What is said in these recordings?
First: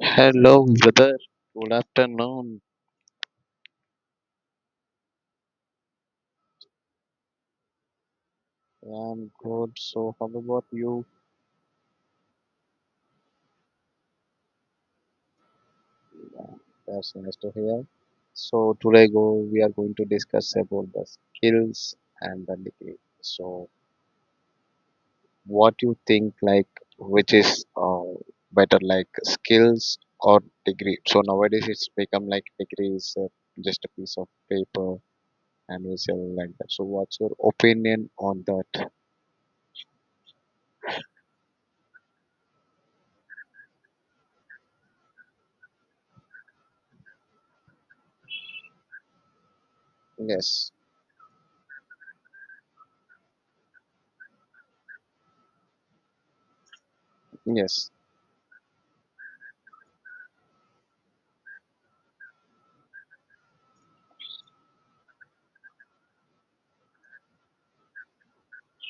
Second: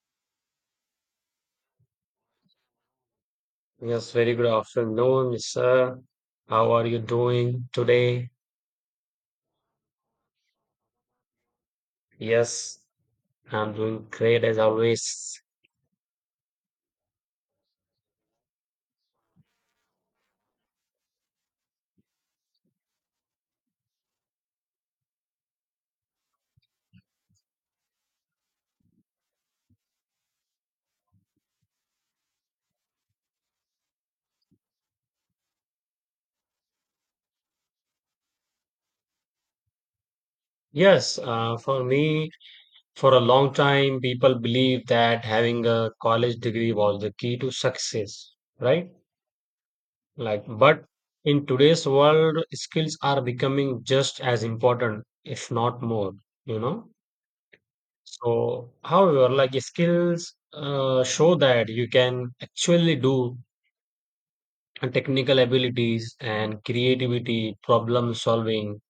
Hello, brother. Good afternoon. Yes, very good afternoon, sir. How are you doing today? I'm good. So, how about you? Yes, I'm doing great as always. Yeah, that's nice to hear. So, today go we are going to discuss about the skills and the degree. So, what you think like which is better, like skills or degree? So nowadays it's become like degree is just a piece of paper and we sell like that. So, what's your opinion on that? Yes, for me, for a long time, people believe that having a college degree was the key to success, right? Like, Yes, but in today's world, skills are becoming just as important, if not more, you know? yes, So, however, like skills show that you can actually do and technical abilities and creativity, problem solving,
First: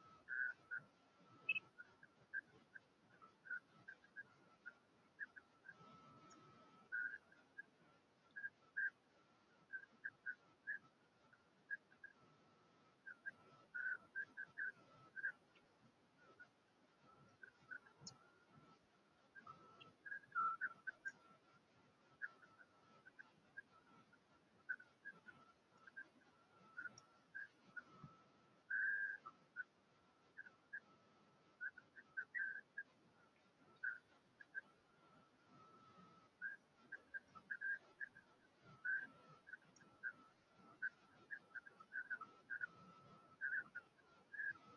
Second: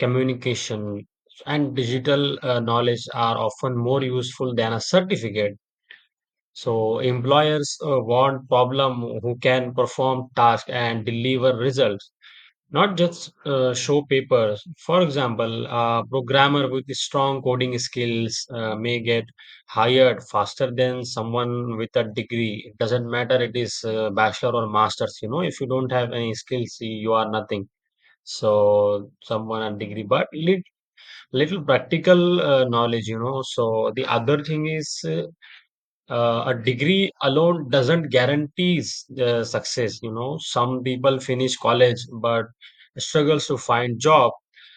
communication, and digital knowledge are often more useful than a certificate. So, employers want problem who can perform tasks and deliver results, not just show papers. For example, a programmer with strong coding skills may get hired faster than someone with a degree. It doesn't matter it is bachelor or master's. You know, if you don't have any skills, you are nothing. So someone a degree, but little practical knowledge. You know, so the other thing is a degree alone doesn't guarantees success. You know, some people finish college but struggles to find job,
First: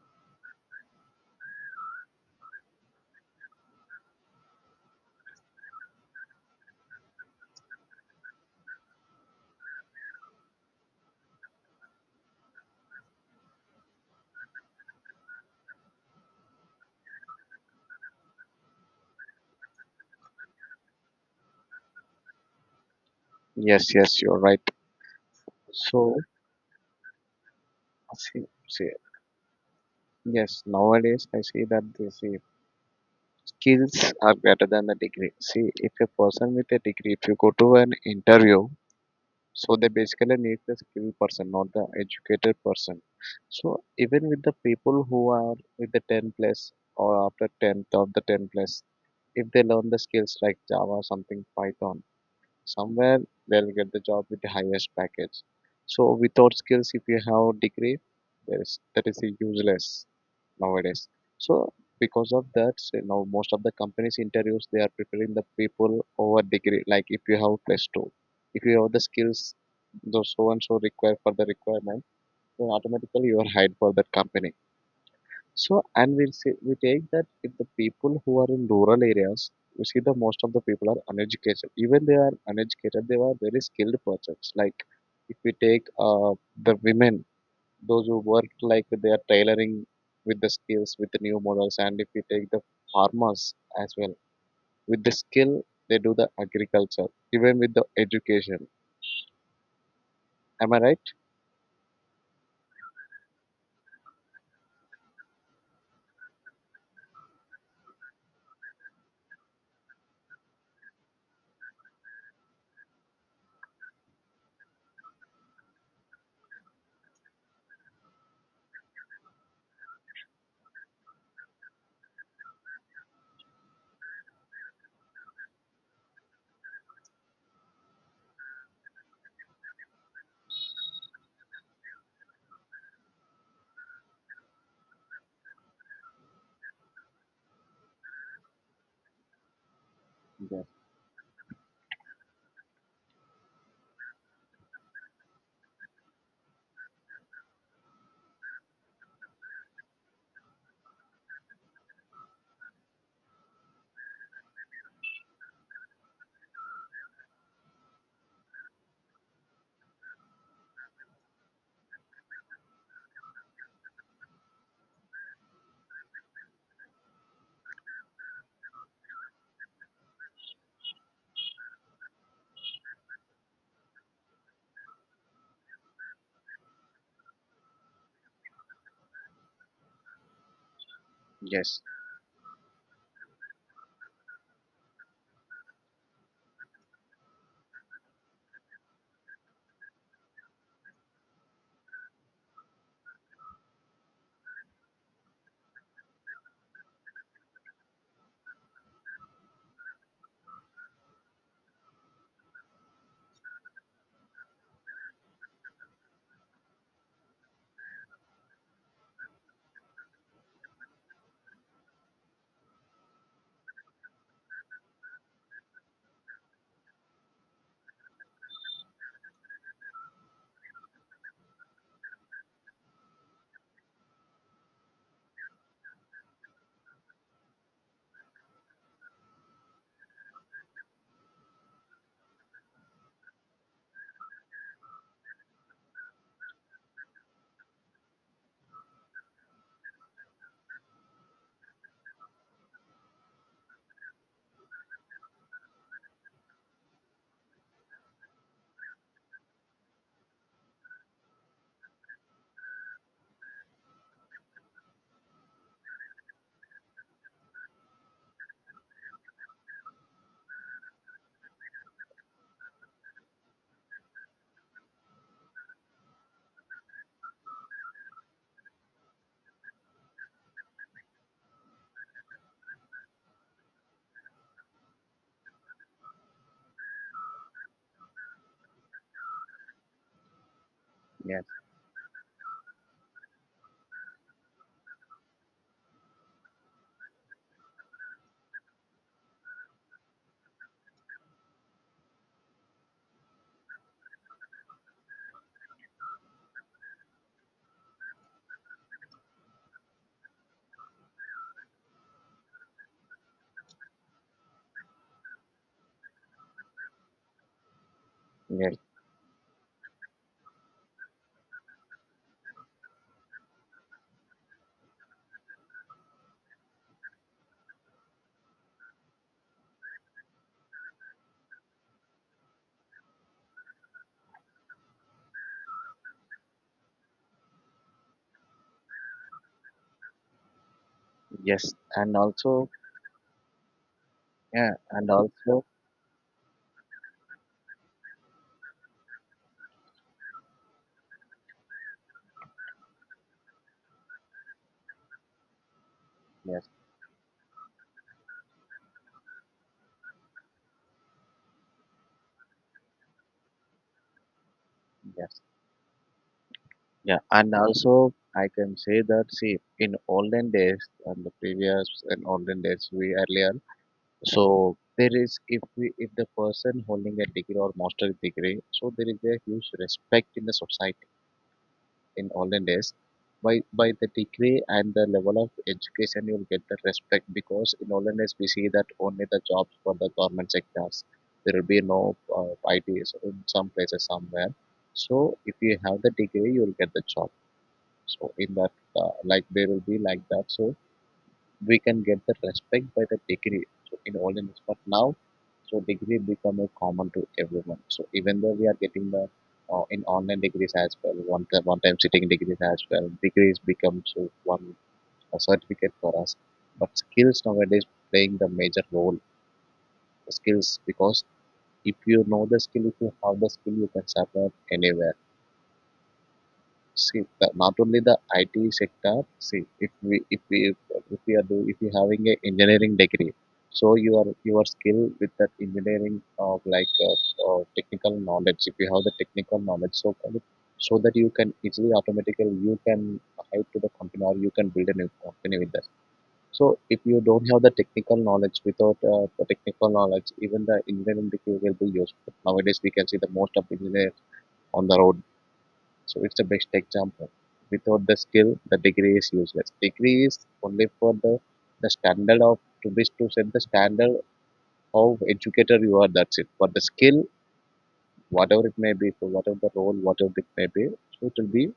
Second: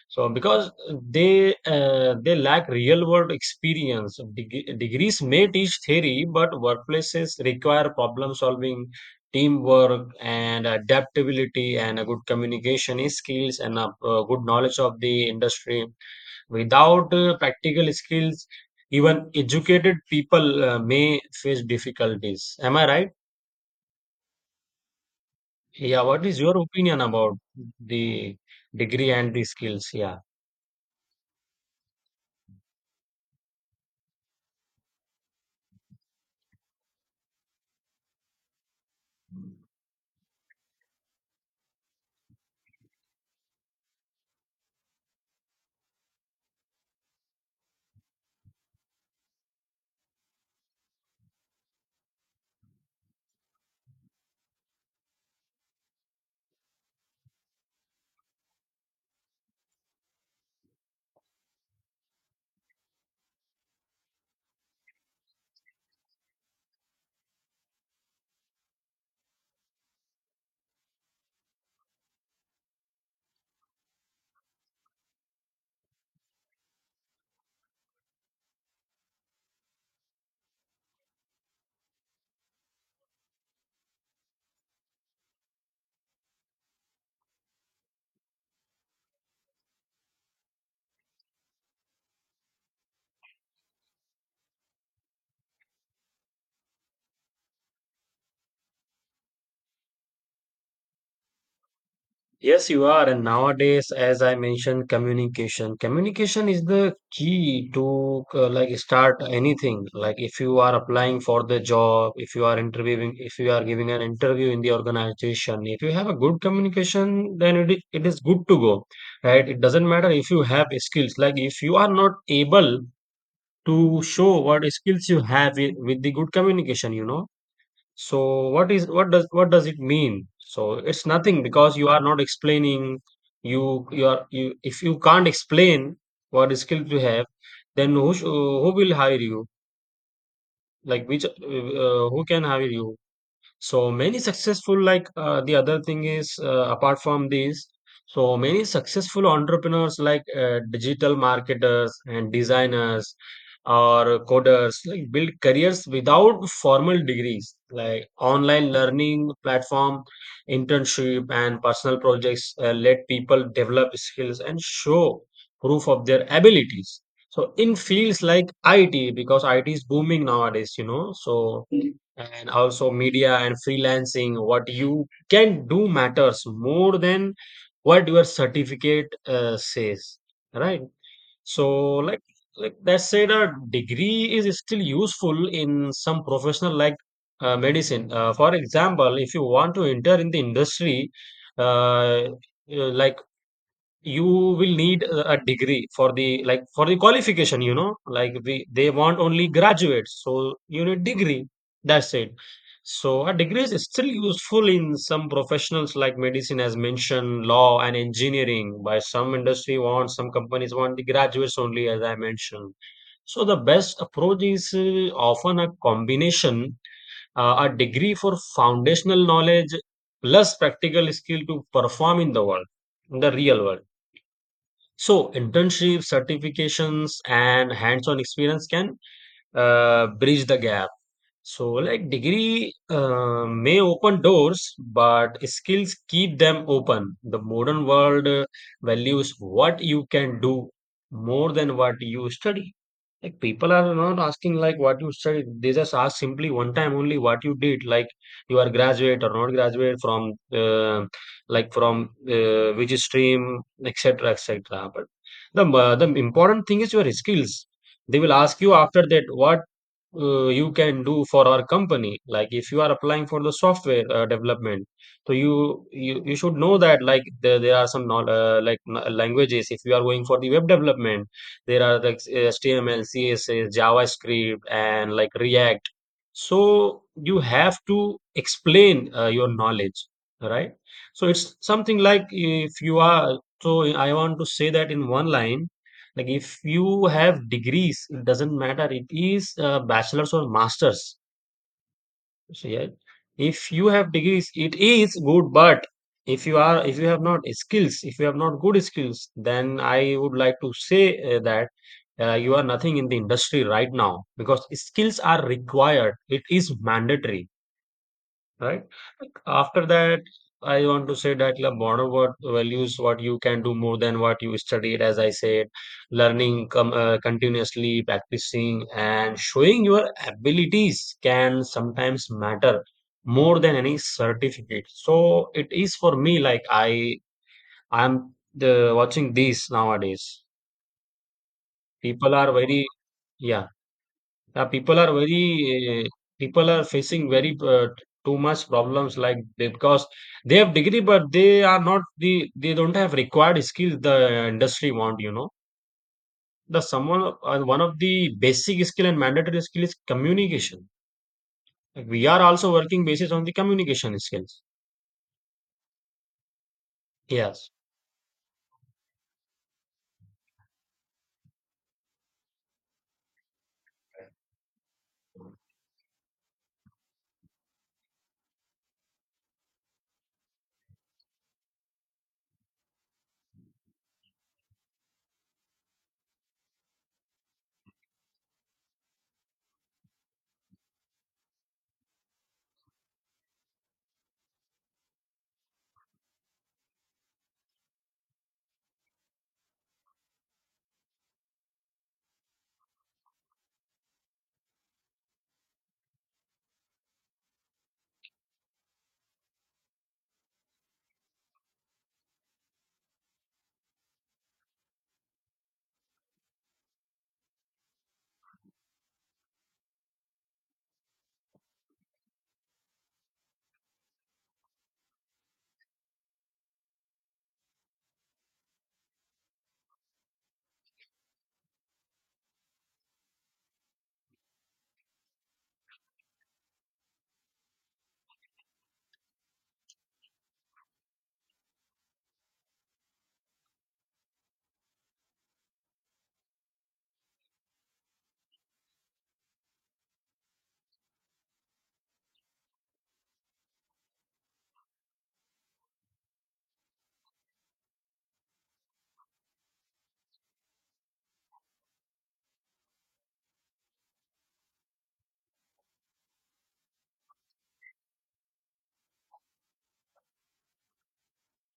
so because they lack real world experience. Degrees may teach theory, but workplaces require problem solving, teamwork and adaptability, and a good communication skills, and a good knowledge of the industry. Without practical skills, even educated people may face difficulties. Am I right? yes. You're right. Yeah, So. what is your opinion about the See, see, degree and the skills? Yeah. yes, nowadays I see that they see skills are better than the degree. See, if a person with a degree, if you go to an interview, so they basically need the skilled person, not the educated person. So even with the people who are with the 10 plus or after 10th of the 10 plus, if they learn the skills like Java, something Python, somewhere they'll get the job with the highest package. So without skills, if you have degree, there is that is useless nowadays. So because of that, so now most of the companies interviews they are preparing the people over degree. Like if you have plus two, if you have the skills, those so and so require for the requirement, then automatically you are hired for that company. So, and we'll see, we take that if the people who are in rural areas, we see the most of the people are uneducated. Even they are uneducated, they are very skilled persons. Like if we take the women, those who work like they are tailoring with the skills, with the new models, and if we take the farmers as well, with the skill, they do the agriculture, even with the education. Am I right? Yes, you are. And nowadays, as I mentioned, communication. Communication is the key to like start anything. Like if you are applying for the job, if you are interviewing, if you are giving an interview in the organization, if you have a good communication, then it is good to go, right? It doesn't matter if you have skills. Like if you are not able to show what skills you have with the good communication, you know, so what is what does it mean? So it's nothing because you are not explaining. You if you can't explain what skills you have, then who will hire you? Yes, Like which who can hire you? So many successful, like the other thing is, apart from these, so many successful entrepreneurs like digital marketers and designers or coders like build careers without formal degrees, like online learning platform, internship, and personal projects let people develop skills and show proof of their abilities. So in fields like IT, because IT is booming nowadays, you know, so and also media and freelancing, what you can do matters more than what your certificate says, right? So yes, like like that said, a degree is still useful in some professional like medicine. For example, if you want to enter in the industry, uh, like you will need a degree for the, like for the qualification. You know, like we, they want only graduates, so you need degree, that's it. So a degree is still useful in some professionals like medicine, as mentioned, law and engineering. By some industry want, some companies want the graduates only, as I mentioned. So the best approach is often a combination. A degree for foundational knowledge plus practical skill to perform in the world, in the real world. So, internships, certifications, and hands on experience can bridge the gap. So, like degree may open doors, but skills keep them open. The modern world values what you can do more than what you study. Like people are not asking like what you studied. They just ask simply one time only what you did. Like you are graduate or not graduate from like from which stream, etc., etc. But the important thing is your skills. They will ask you after that what you can do for our company. Like if you are applying for the software development, so you should know that like there are some not, like languages. If you are going for the web development, there are like html, css, javascript, and like react. So you have to explain your knowledge, right? So yes, it's something like, if you are, so I want to say that in one line, like if you have degrees, it doesn't matter it is bachelor's or master's. So yeah, if you have degrees it is good, but if you are, if you have not skills, if you have not good skills, then I would like to say that you are nothing in the industry right now, because skills are required, it is mandatory, yes, right? After that, I want to say that the modern world values what you can do more than what you studied, as I said. Learning continuously, practicing, and showing your abilities can sometimes matter more than any certificate. So it is for me like I'm the, watching these nowadays. yes, and People are also, very, yeah. Yeah, Yeah, people and are also, very, people are facing very too much problems, like they, because they have degree but they are not the, they don't have required skills the industry want, you know. yes, The someone one of the basic skill and mandatory skill is communication. Like, we are also working basis on the communication skills. yes. Yeah, and Yes. also I can say that, see, in olden days, and the previous and olden days we earlier so there is, if the person holding a degree or master degree, so there is a huge respect in the society in olden days. By the degree and the level of education you'll get the respect, because in olden days we see that only the jobs for the government sectors, there will be no ITs in some places somewhere. So if you have the degree you'll get the job. So in that, like they will be like that. So we can get the respect by the degree. So in all in but now, so degree become a common to everyone. So even though we are getting the in online degrees as well, one time sitting degrees as well, degrees become so one a certificate for us. But skills nowadays playing the major role. The skills, because if you know the skill, if you have the skill, you can survive anywhere. Not only the IT sector. See, if we if we if we are do if you having a engineering degree, so your skill with that engineering of like technical knowledge. If you have the technical knowledge, so that you can easily automatically you can help to the company or you can build a new company with that. So if you don't have the technical knowledge, without the technical knowledge, even the engineering degree will be useful. Nowadays, we can see the most of engineers on the road, so it's the best example. Without the skill, the degree is useless. Degree is only for the standard of to set the standard of educator you are. That's it. But the skill, whatever it may be, for whatever the role, whatever it may be, so it will be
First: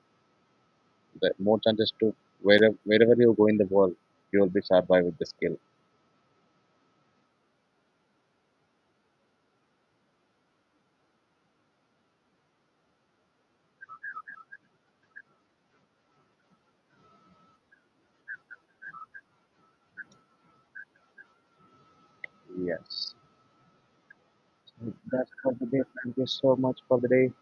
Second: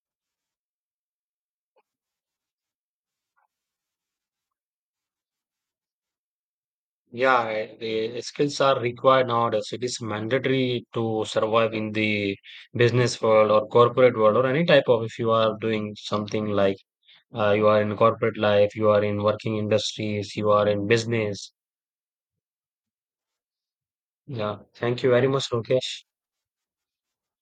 the more chances to wherever you go in the world, you will be survive with the skill. Yeah, I- the skills are required nowadays, it is mandatory to survive in the business world or corporate world or any type of, if you are doing something like you are in corporate life, you are in working industries, you are in business. Yes. Yeah. So Thank you very that's much, for the day. Lokesh. Thank you so much for the day.